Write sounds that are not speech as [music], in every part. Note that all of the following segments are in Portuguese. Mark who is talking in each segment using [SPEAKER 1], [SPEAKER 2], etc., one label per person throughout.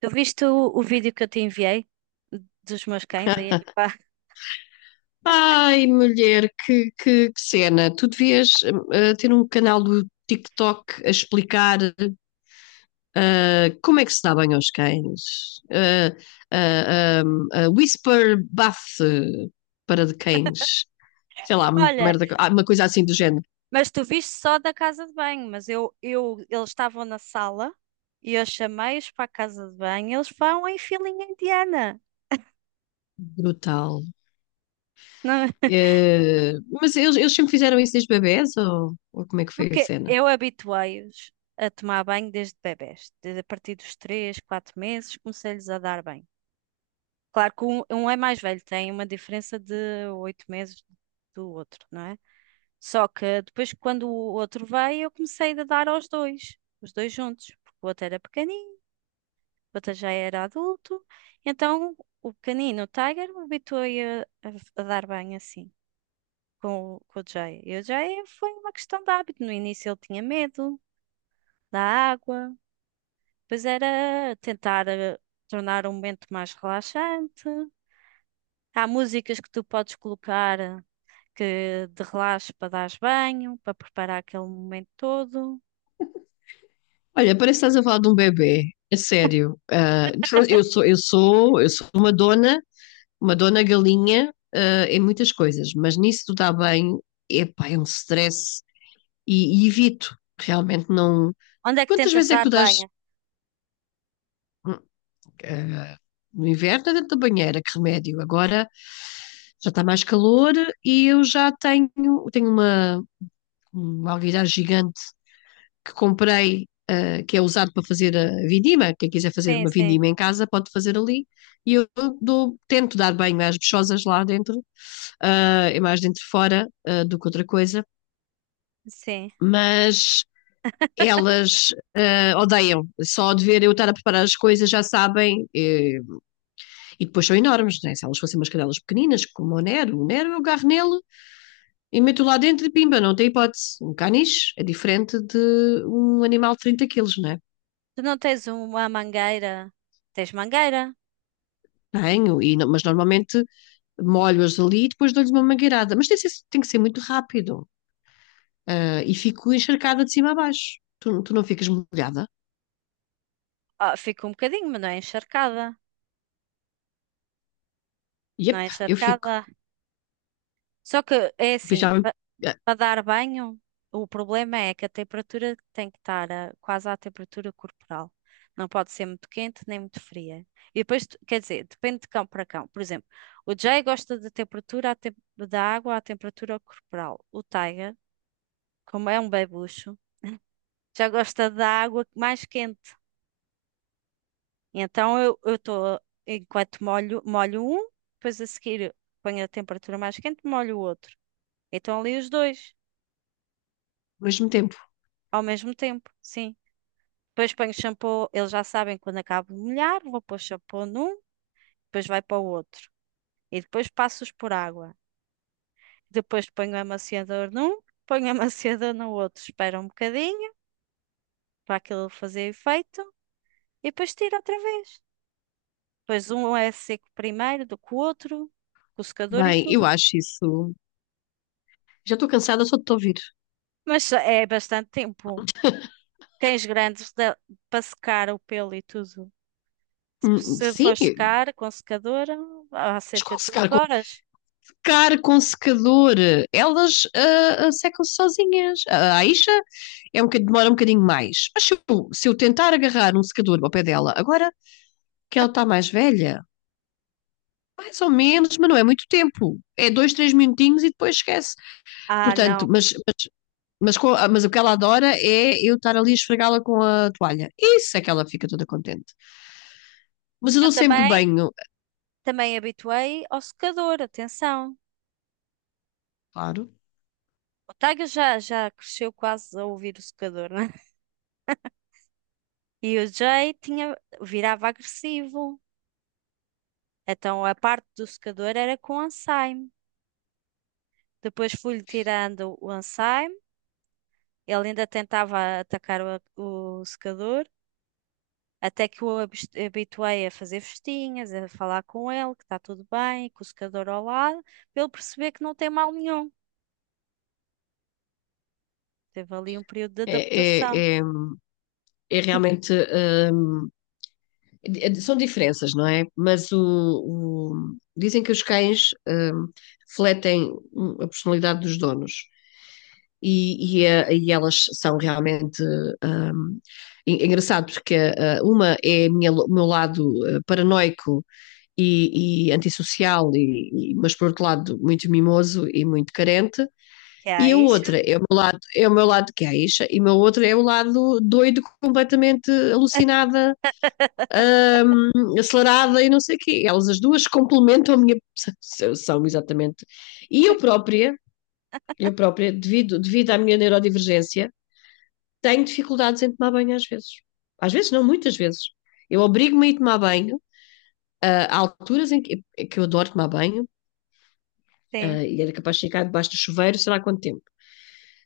[SPEAKER 1] Tu viste o vídeo que eu te enviei dos meus cães aí?
[SPEAKER 2] [laughs]
[SPEAKER 1] [laughs] Pá.
[SPEAKER 2] Ai, mulher, que cena. Tu devias ter um canal do TikTok a explicar, como é que se dá banho aos cães. Whisper bath para de cães. Sei lá,
[SPEAKER 1] Olha,
[SPEAKER 2] merda, uma coisa assim do género.
[SPEAKER 1] mas tu viste só da casa de banho, mas eu eles estavam na sala e eu chamei-os para a casa de banho, eles vão em filinha indiana.
[SPEAKER 2] Brutal.
[SPEAKER 1] Não- [laughs]
[SPEAKER 2] Eh, mas eles sempre fizeram isso desde bebés, ou como é que foi a
[SPEAKER 1] Porque
[SPEAKER 2] cena?
[SPEAKER 1] eu habituei-os a tomar banho desde bebés, desde a partir dos 3, 4 meses, comecei-lhes a dar banho. Claro que um é mais velho, tem uma diferença de 8 meses do outro, não é? Só que depois, quando o outro veio, eu comecei a dar aos dois, os dois juntos, porque o outro era pequenino, o outro já era adulto. Então, o pequenino, o Tiger, habituou-se a dar bem assim, com o Jay. E o Jay foi uma questão de hábito. No início, ele tinha medo da água, depois era tentar tornar um momento mais relaxante. Há músicas que tu podes colocar, que de relaxe para dar banho, para preparar aquele momento todo.
[SPEAKER 2] Olha, parece que estás a falar de um bebê. É sério. Eu sou uma dona galinha, em muitas coisas, mas nisso do dar bem, epá, é um stress e evito. Realmente não.
[SPEAKER 1] Onde é que
[SPEAKER 2] Quantas
[SPEAKER 1] tentas
[SPEAKER 2] vezes é que
[SPEAKER 1] dar
[SPEAKER 2] tu dás?
[SPEAKER 1] banho?
[SPEAKER 2] hum, ah, no inverno é dentro da banheira? Que remédio? Agora já está mais calor e eu tenho uma alguidar gigante que comprei, que é usado para fazer a vindima. Quem quiser fazer
[SPEAKER 1] Sim,
[SPEAKER 2] uma
[SPEAKER 1] sim,
[SPEAKER 2] vindima em casa pode fazer ali. E eu dou, tento dar banho às bichosas lá dentro. É mais dentro fora do que outra coisa,
[SPEAKER 1] sim.
[SPEAKER 2] mas elas odeiam. Só de ver eu estar a preparar as coisas já sabem. E depois são enormes, né? Se elas fossem umas cadelas pequeninas, como o Nero eu agarro nele e meto lá dentro e pimba, não tem hipótese. Um caniche é diferente de um animal de 30 quilos, não é?
[SPEAKER 1] Tu não tens uma mangueira? Tens mangueira?
[SPEAKER 2] Tenho, mas normalmente molho-as ali e depois dou-lhes uma mangueirada. Mas tem que ser muito rápido. Ah, e fico encharcada de cima a baixo. Tu não ficas molhada?
[SPEAKER 1] Ah, fica um bocadinho, mas não é encharcada. Não
[SPEAKER 2] Yep,
[SPEAKER 1] é
[SPEAKER 2] eu fico.
[SPEAKER 1] encharcada. Só que é assim,
[SPEAKER 2] Beijava
[SPEAKER 1] para dar banho, o problema é que a temperatura tem que estar quase à temperatura corporal. Não pode ser muito quente nem muito fria. E depois, quer dizer, depende de cão para cão. Por exemplo, o Jay gosta da temperatura, da água à temperatura corporal. O Tiger, como é um bebucho, já gosta da água mais quente. Então eu estou, enquanto molho, molho um, depois a seguir ponho a temperatura mais quente, molho o outro. Então ali os dois,
[SPEAKER 2] ao mesmo tempo.
[SPEAKER 1] ao mesmo tempo, sim. Depois ponho shampoo, eles já sabem quando acabo de molhar, vou pôr shampoo num, depois vai para o outro. E depois passo-os por água. Depois ponho amaciador num, ponho [laughs] amaciador no outro, espero um bocadinho para aquilo fazer efeito e depois tiro outra vez. Pois um é seco primeiro do que o outro, com o secador e
[SPEAKER 2] Bem, eu
[SPEAKER 1] tudo.
[SPEAKER 2] acho isso. Já estou cansada só de te ouvir.
[SPEAKER 1] Mas é bastante tempo. Cães grandes para secar o pelo e tudo. Se se for
[SPEAKER 2] Sim,
[SPEAKER 1] secar com secador, há cerca de duas
[SPEAKER 2] desconsecar com,
[SPEAKER 1] horas.
[SPEAKER 2] secar com secador. Elas secam-se sozinhas. A Aisha demora um bocadinho mais. Mas se eu tentar agarrar um secador ao pé dela, agora que ela está mais velha, mais ou menos, mas não é muito tempo. É dois, três minutinhos e depois esquece.
[SPEAKER 1] Ah,
[SPEAKER 2] Portanto,
[SPEAKER 1] não.
[SPEAKER 2] mas o que ela adora é eu estar ali a esfregá-la com a toalha. Isso é que ela fica toda contente. Mas eu
[SPEAKER 1] Eu
[SPEAKER 2] dou sempre
[SPEAKER 1] também,
[SPEAKER 2] banho,
[SPEAKER 1] também habituei ao secador, atenção.
[SPEAKER 2] claro.
[SPEAKER 1] O Tiger já cresceu quase a ouvir o secador, né? [laughs] E o Jay tinha, virava agressivo. Então a parte do secador era com ensaio. Depois fui-lhe tirando o ensaio. Ele ainda tentava atacar o secador, até que habituei a fazer festinhas, a falar com ele, que está tudo bem, com o secador ao lado, para ele perceber que não tem mal nenhum. Teve ali um período de
[SPEAKER 2] É,
[SPEAKER 1] adaptação.
[SPEAKER 2] é, é, é realmente. É, são diferenças, não é? Mas dizem que os cães, refletem, a personalidade dos donos. E elas são realmente um, engraçado, porque uma é o meu lado, paranoico e antissocial, mas por outro lado muito mimoso e muito carente,
[SPEAKER 1] Que há
[SPEAKER 2] e a
[SPEAKER 1] isso,
[SPEAKER 2] outra é o meu lado, é o meu lado queixa, e o meu outro é o lado doido, completamente alucinada, acelerada e não sei o quê. Elas as duas complementam a minha, são exatamente. E eu própria, eu própria, devido à minha neurodivergência, tenho dificuldades em tomar banho às vezes. Às vezes não, muitas vezes. Eu obrigo-me a ir tomar banho, há alturas que eu adoro tomar banho,
[SPEAKER 1] sim.
[SPEAKER 2] e era capaz de ficar debaixo do chuveiro, sei lá quanto tempo.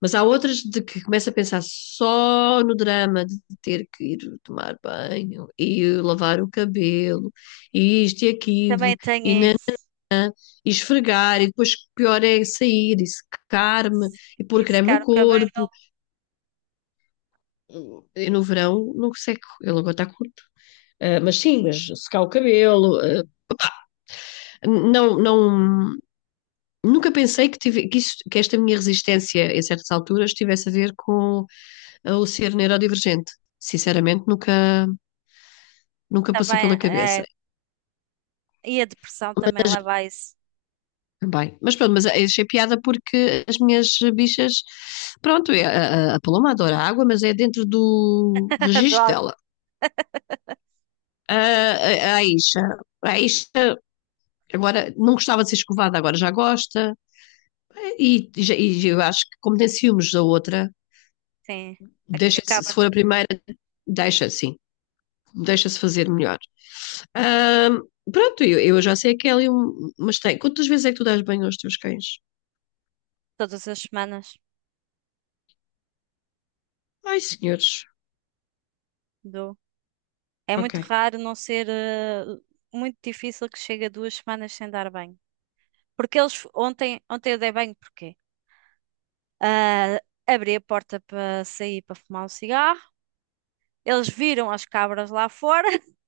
[SPEAKER 2] Mas há outras de que começo a pensar só no drama de ter que ir tomar banho e lavar o cabelo e isto e aquilo
[SPEAKER 1] Também tem
[SPEAKER 2] e, na-
[SPEAKER 1] isso.
[SPEAKER 2] e esfregar, e depois pior é sair e secar-me e
[SPEAKER 1] E
[SPEAKER 2] pôr creme
[SPEAKER 1] secar
[SPEAKER 2] no
[SPEAKER 1] o cabelo
[SPEAKER 2] corpo. Eu no verão não seco, ele agora está com, mas sim, mas secar o cabelo, não, nunca pensei que, tive, que, isso que, esta minha resistência em certas alturas tivesse a ver com, o ser neurodivergente. Sinceramente, nunca passou pela
[SPEAKER 1] também
[SPEAKER 2] cabeça
[SPEAKER 1] é, e a depressão também leva a isso.
[SPEAKER 2] também. Mas pronto, mas achei piada porque as minhas bichas, pronto, é, a Paloma adora água, mas é dentro do
[SPEAKER 1] [laughs] Do
[SPEAKER 2] registro
[SPEAKER 1] algo,
[SPEAKER 2] dela. A, a, a Isha, a Isha agora não gostava de ser escovada, agora já gosta, e, e, e eu acho que como tem ciúmes da outra,
[SPEAKER 1] sim.
[SPEAKER 2] deixa-se, se
[SPEAKER 1] Acaba
[SPEAKER 2] for a primeira, deixa, sim. Deixa-se fazer melhor. Ahm, Pronto, eu já sei que é ali um. Mas tem. Quantas vezes é que tu dás banho aos teus cães?
[SPEAKER 1] todas as semanas.
[SPEAKER 2] Ai, senhores.
[SPEAKER 1] Do. É muito
[SPEAKER 2] Ok.
[SPEAKER 1] raro não ser, muito difícil que chegue a 2 semanas sem dar banho. Porque ontem eu dei banho porque ah, abri a porta para sair para fumar um cigarro. Eles viram as cabras lá fora, [laughs]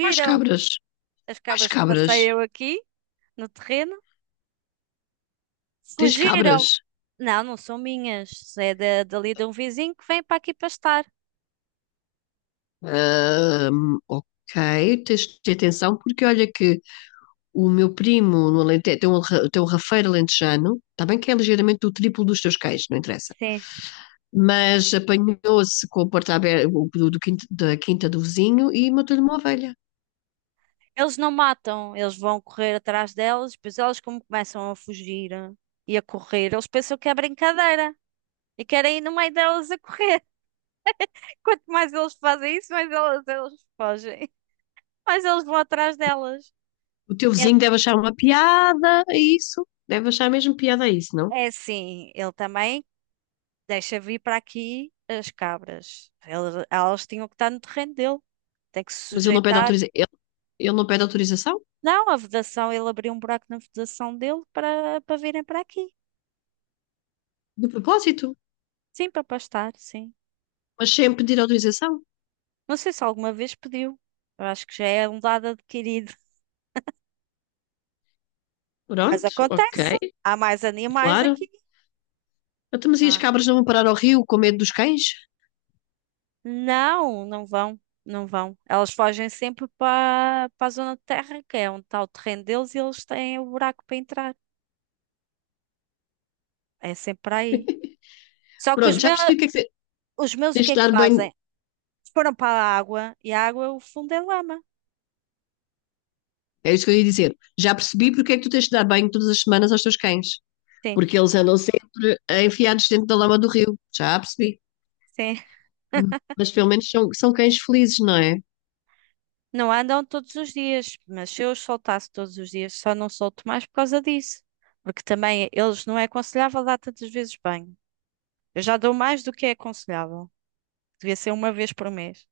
[SPEAKER 2] Quais cabras?
[SPEAKER 1] as
[SPEAKER 2] Quais
[SPEAKER 1] cabras que
[SPEAKER 2] cabras?
[SPEAKER 1] passei eu aqui no terreno,
[SPEAKER 2] Tens
[SPEAKER 1] fugiram.
[SPEAKER 2] cabras?
[SPEAKER 1] Não, não são minhas, é dali de um vizinho que vem para aqui pastar.
[SPEAKER 2] Ok, tens de ter atenção, porque olha que o meu primo no Alentejo tem um, tem um rafeiro alentejano. Está bem que é ligeiramente o triplo dos teus cães, não interessa,
[SPEAKER 1] Sim.
[SPEAKER 2] mas apanhou-se com a porta aberta do, da quinta do vizinho e matou-lhe uma ovelha.
[SPEAKER 1] Eles não matam, eles vão correr atrás delas, depois elas como começam a fugir, e a correr, eles pensam que é brincadeira e querem ir no meio delas a correr. [laughs] Quanto mais eles fazem isso, mais elas fogem, mais eles vão atrás delas.
[SPEAKER 2] O teu
[SPEAKER 1] É,
[SPEAKER 2] vizinho deve achar uma piada a isso, deve achar mesmo piada a isso, não?
[SPEAKER 1] é assim, ele também deixa vir para aqui as cabras. Elas tinham que estar no terreno dele, tem que se
[SPEAKER 2] Mas ele não pede
[SPEAKER 1] sujeitar.
[SPEAKER 2] autorização, ele não pede autorização,
[SPEAKER 1] Não, a vedação, ele abriu um buraco na vedação dele para virem para aqui.
[SPEAKER 2] de propósito,
[SPEAKER 1] Sim, para pastar, sim.
[SPEAKER 2] mas sem pedir autorização.
[SPEAKER 1] Não sei se alguma vez pediu. Eu acho que já é um dado adquirido. Mas
[SPEAKER 2] Pronto,
[SPEAKER 1] acontece.
[SPEAKER 2] ok,
[SPEAKER 1] Há mais animais
[SPEAKER 2] claro.
[SPEAKER 1] aqui,
[SPEAKER 2] Até mas e
[SPEAKER 1] não
[SPEAKER 2] as
[SPEAKER 1] é?
[SPEAKER 2] cabras não vão parar ao rio com medo dos cães?
[SPEAKER 1] Não, não vão. Não vão. Elas fogem sempre para a zona de terra, que é onde está o terreno deles, e eles têm o buraco para entrar. É sempre para aí. Só que os
[SPEAKER 2] Pronto, já
[SPEAKER 1] meus,
[SPEAKER 2] percebi o que é que
[SPEAKER 1] os meus o
[SPEAKER 2] tens
[SPEAKER 1] que
[SPEAKER 2] de
[SPEAKER 1] é que
[SPEAKER 2] dar banho,
[SPEAKER 1] fazem? Foram para a água e a água, o fundo é lama.
[SPEAKER 2] é isso que eu ia dizer, já percebi porque é que tu tens de dar banho todas as semanas aos teus cães,
[SPEAKER 1] Sim,
[SPEAKER 2] porque eles andam sempre enfiados dentro da lama do rio, já percebi.
[SPEAKER 1] sim.
[SPEAKER 2] Mas pelo menos são, são cães felizes, não é?
[SPEAKER 1] Não andam todos os dias, mas se eu os soltasse todos os dias, só não solto mais por causa disso. Porque também eles não é aconselhável dar tantas vezes banho. Eu já dou mais do que é aconselhável. Devia ser uma vez por mês.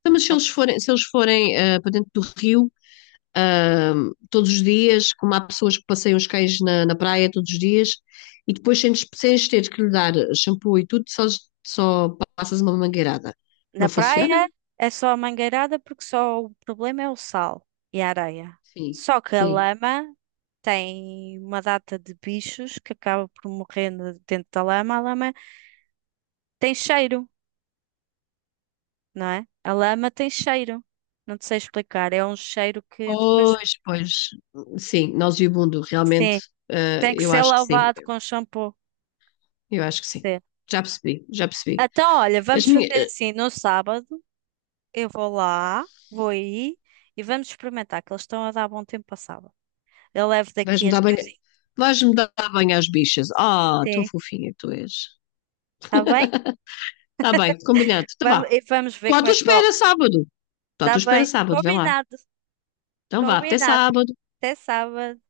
[SPEAKER 2] Então,
[SPEAKER 1] Não.
[SPEAKER 2] se eles forem, para dentro do rio, ah, todos os dias, como há pessoas que passeiam os cães na, na praia todos os dias, e depois sem lhes teres que lhe dar shampoo e tudo, só, só passas uma mangueirada. Não
[SPEAKER 1] Na
[SPEAKER 2] funciona?
[SPEAKER 1] praia é só a mangueirada porque só o problema é o sal e a areia.
[SPEAKER 2] Sim,
[SPEAKER 1] Só que a
[SPEAKER 2] sim.
[SPEAKER 1] lama tem uma data de bichos que acaba por morrer dentro da lama. A lama tem cheiro, não é? A lama tem cheiro. Não te sei explicar. É um cheiro que depois.
[SPEAKER 2] Pois, pois. Sim, nauseabundo, realmente,
[SPEAKER 1] Sim, tem que
[SPEAKER 2] eu
[SPEAKER 1] ser
[SPEAKER 2] acho que sim.
[SPEAKER 1] lavado com shampoo.
[SPEAKER 2] Eu acho que sim.
[SPEAKER 1] Sim.
[SPEAKER 2] Já percebi, já percebi.
[SPEAKER 1] Então, olha,
[SPEAKER 2] As
[SPEAKER 1] vamos
[SPEAKER 2] minhas,
[SPEAKER 1] fazer assim, no sábado eu vou lá, vou aí e vamos experimentar, que eles estão a dar bom tempo para sábado. Eu levo daqui
[SPEAKER 2] vais-me
[SPEAKER 1] as
[SPEAKER 2] dar bem,
[SPEAKER 1] coisinhas.
[SPEAKER 2] vais-me dar bem às bichas. Ah, tão
[SPEAKER 1] Sim,
[SPEAKER 2] fofinha que tu és.
[SPEAKER 1] está bem?
[SPEAKER 2] Está bem, combinado. Então vá.
[SPEAKER 1] Vamos, e vamos ver
[SPEAKER 2] Estou à
[SPEAKER 1] como
[SPEAKER 2] tua
[SPEAKER 1] é que
[SPEAKER 2] espera
[SPEAKER 1] corre.
[SPEAKER 2] sábado. Estou à
[SPEAKER 1] Está
[SPEAKER 2] tua espera
[SPEAKER 1] bem,
[SPEAKER 2] sábado, vê lá.
[SPEAKER 1] combinado,
[SPEAKER 2] Então vá, até
[SPEAKER 1] combinado.
[SPEAKER 2] sábado.
[SPEAKER 1] Até sábado.